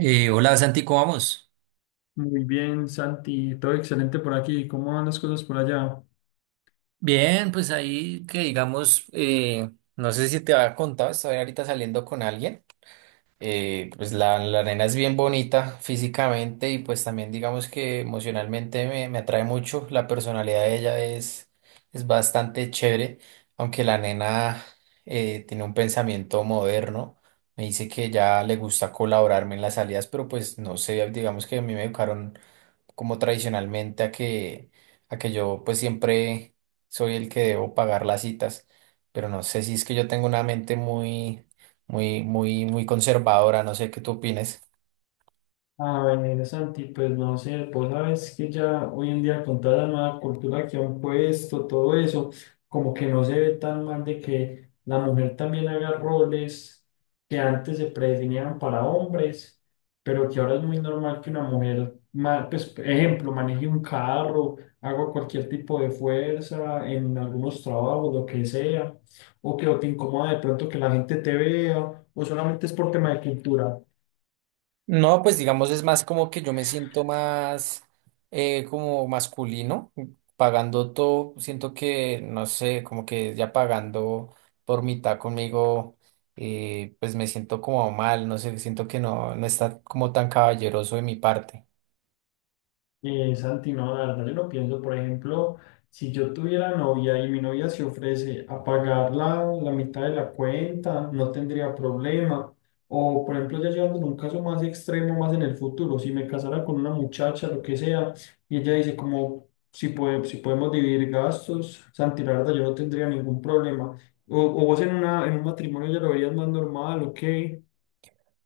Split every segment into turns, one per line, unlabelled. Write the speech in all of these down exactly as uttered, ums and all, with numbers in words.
Eh, hola Santi, ¿cómo vamos?
Muy bien, Santi, todo excelente por aquí. ¿Cómo van las cosas por allá?
Bien, pues ahí que digamos, eh, no sé si te había contado, estoy ahorita saliendo con alguien. eh, pues la, la nena es bien bonita físicamente y pues también digamos que emocionalmente me, me atrae mucho. La personalidad de ella es, es bastante chévere, aunque la nena eh, tiene un pensamiento moderno. Me dice que ya le gusta colaborarme en las salidas, pero pues no sé, digamos que a mí me educaron como tradicionalmente a que, a que yo pues siempre soy el que debo pagar las citas, pero no sé si es que yo tengo una mente muy, muy, muy, muy conservadora, no sé qué tú opines.
A ver, Santi, pues no sé, vos sabes que ya hoy en día con toda la nueva cultura que han puesto, todo eso, como que no se ve tan mal de que la mujer también haga roles que antes se predefinían para hombres, pero que ahora es muy normal que una mujer, ma- pues, por ejemplo, maneje un carro, haga cualquier tipo de fuerza en algunos trabajos, lo que sea, o que o te incomoda de pronto que la gente te vea, o solamente es por tema de cultura.
No, pues digamos es más como que yo me siento más eh, como masculino, pagando todo, siento que, no sé, como que ya pagando por mitad conmigo, eh, pues me siento como mal, no sé, siento que no, no está como tan caballeroso de mi parte.
Eh, Santi, no, la verdad yo lo pienso, por ejemplo, si yo tuviera novia y mi novia se ofrece a pagar la, la mitad de la cuenta, no tendría problema. O, por ejemplo, ya llevándolo a un caso más extremo, más en el futuro, si me casara con una muchacha, lo que sea, y ella dice como, si, puede, si podemos dividir gastos, Santi, la verdad yo no tendría ningún problema. O, o vos en, una, en un matrimonio ya lo verías más normal, ok.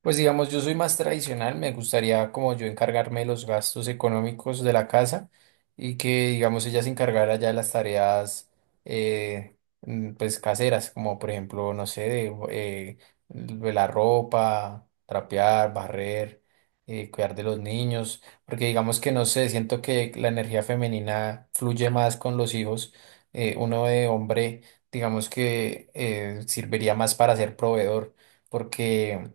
Pues digamos, yo soy más tradicional, me gustaría como yo encargarme de los gastos económicos de la casa y que digamos ella se encargara ya de las tareas eh, mm, pues caseras, como por ejemplo, no sé, de, eh, de la ropa, trapear, barrer, eh, cuidar de los niños, porque digamos que no sé, siento que la energía femenina fluye más con los hijos, eh, uno de hombre digamos que eh, serviría más para ser proveedor, porque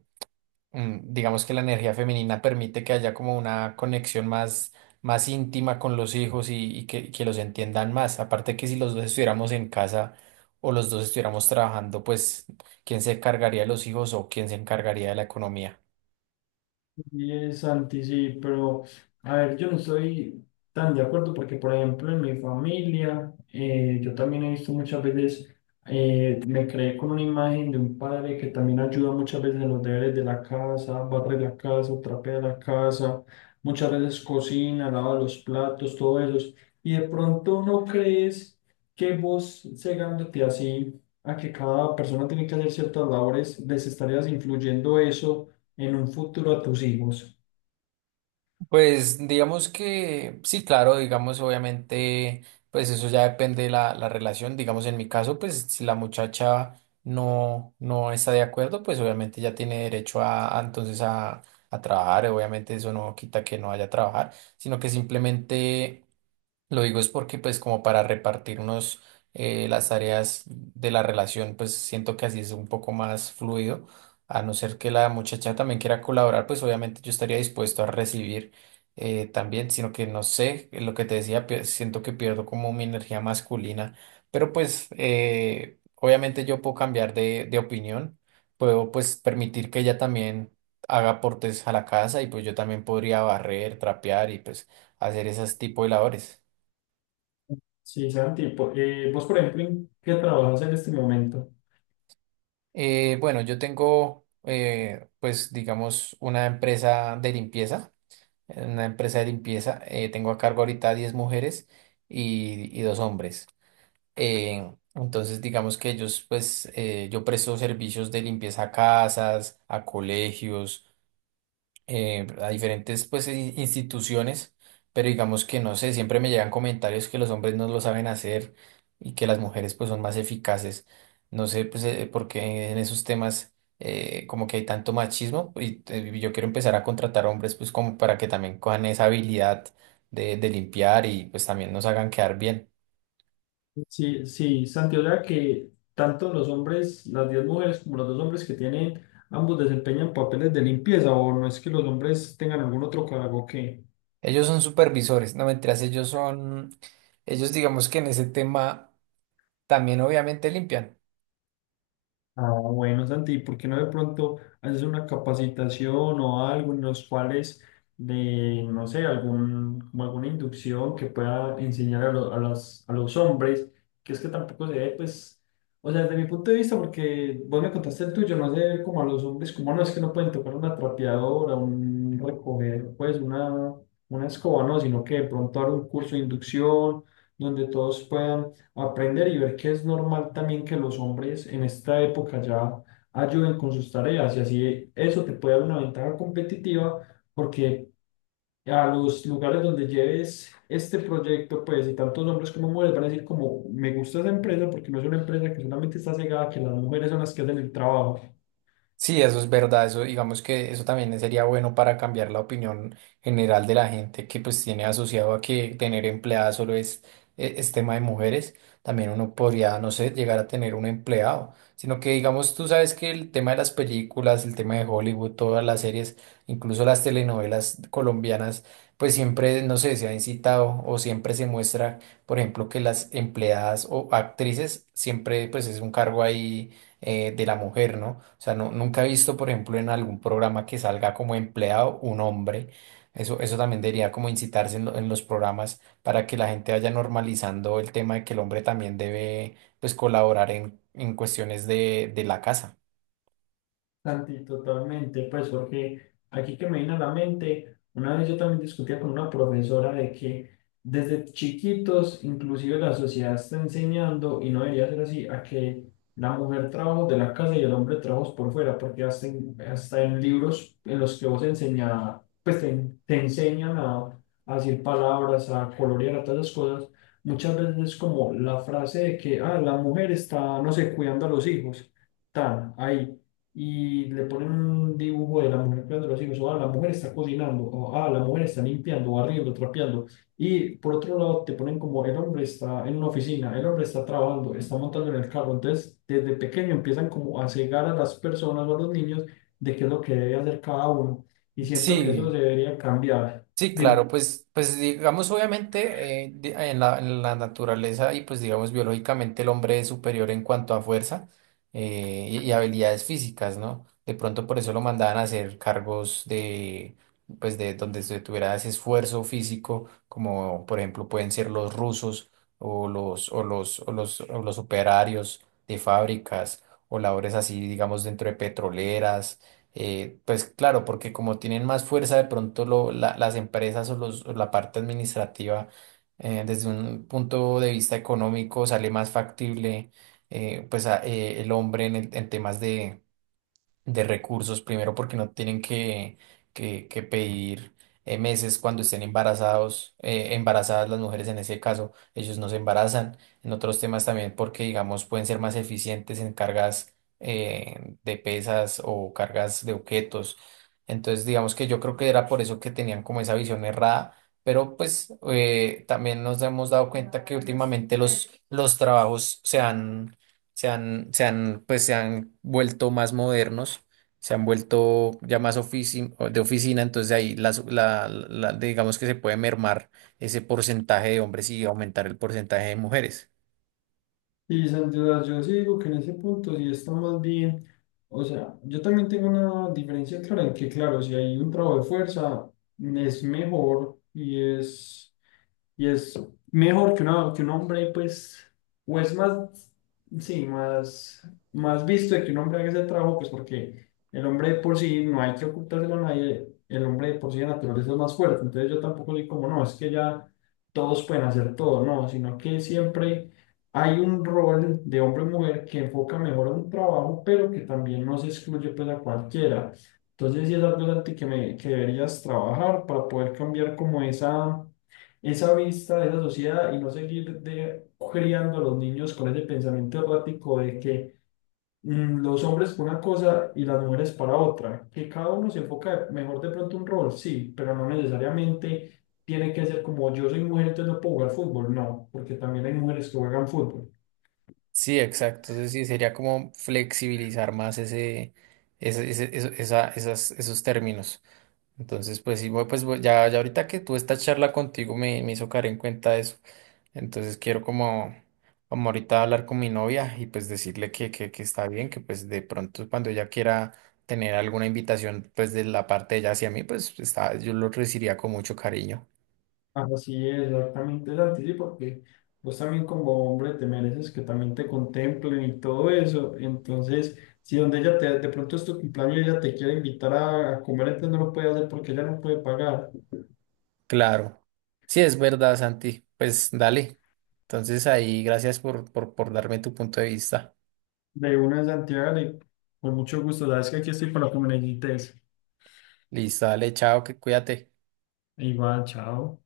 mm, digamos que la energía femenina permite que haya como una conexión más, más íntima con los hijos y, y que, que los entiendan más. Aparte que si los dos estuviéramos en casa o los dos estuviéramos trabajando, pues, ¿quién se encargaría de los hijos o quién se encargaría de la economía?
Sí, es Santi, sí, pero a ver, yo no estoy tan de acuerdo porque, por ejemplo, en mi familia, eh, yo también he visto muchas veces, eh, me creé con una imagen de un padre que también ayuda muchas veces en los deberes de la casa, barre la casa, trapea la casa, muchas veces cocina, lava los platos, todo eso. Y de pronto no crees que vos cegándote así a que cada persona tiene que hacer ciertas labores, les estarías influyendo eso en un futuro a tus hijos.
Pues digamos que sí, claro, digamos obviamente, pues eso ya depende de la, la relación, digamos en mi caso, pues si la muchacha no, no está de acuerdo, pues obviamente ya tiene derecho a, a, entonces a, a trabajar, obviamente eso no quita que no vaya a trabajar, sino que simplemente lo digo es porque pues como para repartirnos eh, las tareas de la relación, pues siento que así es un poco más fluido, a no ser que la muchacha también quiera colaborar, pues obviamente yo estaría dispuesto a recibir eh, también, sino que no sé, lo que te decía, pier- siento que pierdo como mi energía masculina, pero pues eh, obviamente yo puedo cambiar de, de opinión, puedo pues permitir que ella también haga aportes a la casa y pues yo también podría barrer, trapear y pues hacer esas tipo de labores.
Sí, Santi, po- eh, vos, por ejemplo, ¿en qué trabajas en este momento?
Eh, bueno, yo tengo eh, pues digamos una empresa de limpieza, una empresa de limpieza, eh, tengo a cargo ahorita diez mujeres y, y dos hombres. Eh, entonces, digamos que ellos, pues, eh, yo presto servicios de limpieza a casas, a colegios, eh, a diferentes, pues, i- instituciones, pero digamos que no sé, siempre me llegan comentarios que los hombres no lo saben hacer y que las mujeres, pues, son más eficaces. No sé, pues, eh, por qué en esos temas, eh, como que hay tanto machismo y eh, yo quiero empezar a contratar hombres, pues, como para que también cojan esa habilidad de, de limpiar y, pues, también nos hagan quedar bien.
Sí, sí, Santi, o sea que tanto los hombres, las diez mujeres como los dos hombres que tienen, ambos desempeñan papeles de limpieza, o no es que los hombres tengan algún otro cargo que…
Ellos son supervisores, no mentiras, ellos son, ellos digamos que en ese tema también obviamente limpian.
Ah, bueno, Santi, ¿por qué no de pronto haces una capacitación o algo en los cuales de, no sé, algún, como alguna inducción que pueda enseñar a, lo- a las, a los hombres? Que es que tampoco se ve, pues, o sea, desde mi punto de vista, porque vos me contaste el tuyo, no sé, como a los hombres, como no es que no pueden tocar una trapeadora, un recoger, pues, una, una escoba, no, sino que de pronto dar un curso de inducción donde todos puedan aprender y ver que es normal también que los hombres en esta época ya ayuden con sus tareas y así eso te puede dar una ventaja competitiva porque a los lugares donde lleves este proyecto, pues, y tantos hombres como mujeres van a decir como, me gusta esa empresa porque no es una empresa que solamente está cegada, que las mujeres son las que hacen el trabajo.
Sí, eso es verdad, eso digamos que eso también sería bueno para cambiar la opinión general de la gente que pues tiene asociado a que tener empleada solo es, e- es tema de mujeres, también uno podría, no sé, llegar a tener un empleado, sino que digamos tú sabes que el tema de las películas, el tema de Hollywood, todas las series, incluso las telenovelas colombianas, pues siempre, no sé, se ha incitado o siempre se muestra, por ejemplo, que las empleadas o actrices siempre pues es un cargo ahí eh, de la mujer, ¿no? O sea, no, nunca he visto, por ejemplo, en algún programa que salga como empleado un hombre. Eso, eso también debería como incitarse en, lo- en los programas para que la gente vaya normalizando el tema de que el hombre también debe, pues, colaborar en, en cuestiones de, de la casa.
Santi, totalmente, pues porque aquí que me vino a la mente, una vez yo también discutía con una profesora de que desde chiquitos inclusive la sociedad está enseñando, y no debería ser así, a que la mujer trabaja de la casa y el hombre trabaja por fuera, porque hasta en, hasta en libros en los que vos enseña, pues te, te enseñan a, a decir palabras, a colorear, a todas esas cosas, muchas veces es como la frase de que, ah, la mujer está, no sé, cuidando a los hijos, tan ahí y le ponen un dibujo de la mujer cuidando a los hijos, o ah, la mujer está cocinando, o ah, la mujer está limpiando, barriendo, trapeando. Y por otro lado te ponen como el hombre está en una oficina, el hombre está trabajando, está montando en el carro. Entonces, desde pequeño empiezan como a cegar a las personas o a los niños de qué es lo que debe hacer cada uno. Y siento que eso
Sí,
debería cambiar.
sí, claro,
Dime.
pues, pues digamos, obviamente, eh, di- en la, en la naturaleza y pues digamos biológicamente el hombre es superior en cuanto a fuerza eh, y, y habilidades físicas, ¿no? De pronto por eso lo mandaban a hacer cargos de, pues de donde se tuviera ese esfuerzo físico, como por ejemplo pueden ser los rusos o los, o los, o los, o los operarios de fábricas o labores así, digamos, dentro de petroleras eh, pues claro, porque como tienen más fuerza, de pronto lo- la- las empresas o, los- o la parte administrativa, eh, desde un punto de vista económico, sale más factible eh, pues a- eh, el hombre en, el- en temas de, de recursos, primero porque no tienen que, que, que pedir eh, meses cuando estén embarazados, eh, embarazadas las mujeres en ese caso, ellos no se embarazan, en otros temas también porque, digamos, pueden ser más eficientes en cargas eh, de pesas o cargas de objetos. Entonces, digamos que yo creo que era por eso que tenían como esa visión errada. Pero pues eh, también nos hemos dado cuenta que últimamente los, los trabajos se han se han, se han, pues, se han vuelto más modernos, se han vuelto ya más ofici- de oficina, entonces ahí las- la, la- digamos que se puede mermar ese porcentaje de hombres y aumentar el porcentaje de mujeres.
Y sin duda, yo sí digo que en ese punto sí está más bien, o sea, yo también tengo una diferencia clara en que, claro, si hay un trabajo de fuerza, es mejor y es… Y es mejor que, una- que un hombre, pues, o es más, sí, más, más visto de que un hombre haga ese trabajo, pues porque el hombre de por sí no hay que ocultárselo a nadie, el hombre de por sí de naturaleza es más fuerte. Entonces yo tampoco soy como, no, es que ya todos pueden hacer todo, no, sino que siempre hay un rol de hombre o mujer que enfoca mejor a un trabajo, pero que también no se excluye pues a cualquiera. Entonces sí es algo en ti que, me, que deberías trabajar para poder cambiar como esa esa vista de esa sociedad y no seguir de, criando a los niños con ese pensamiento errático de que mm, los hombres para una cosa y las mujeres para otra, que cada uno se enfoca mejor de pronto un rol, sí, pero no necesariamente tiene que ser como yo soy mujer, entonces no puedo jugar fútbol, no, porque también hay mujeres que juegan fútbol.
Sí, exacto. Entonces sí, sería como flexibilizar más ese, ese- ese- eso- esa- esas- esos términos. Entonces, pues sí, voy- pues voy- ya, ya ahorita que tuve esta charla contigo me, me hizo caer en cuenta eso. Entonces quiero como, como ahorita hablar con mi novia y pues decirle que, que, que está bien, que pues de pronto cuando ella quiera tener alguna invitación pues de la parte de ella hacia mí, pues está, yo lo recibiría con mucho cariño.
Así es, exactamente, Santi, sí, porque vos también como hombre te mereces que también te contemplen y todo eso. Entonces, si donde ella te, de pronto es tu cumpleaños y ella te quiere invitar a, a comer, entonces no lo puede hacer porque ella no puede pagar.
Claro. Sí, es verdad, Santi. Pues dale. Entonces ahí, gracias por, por, por darme tu punto de vista.
De una de Santiago, y con mucho gusto, sabes que aquí estoy para lo que me necesites.
Listo, dale, chao, que cuídate.
Igual, chao.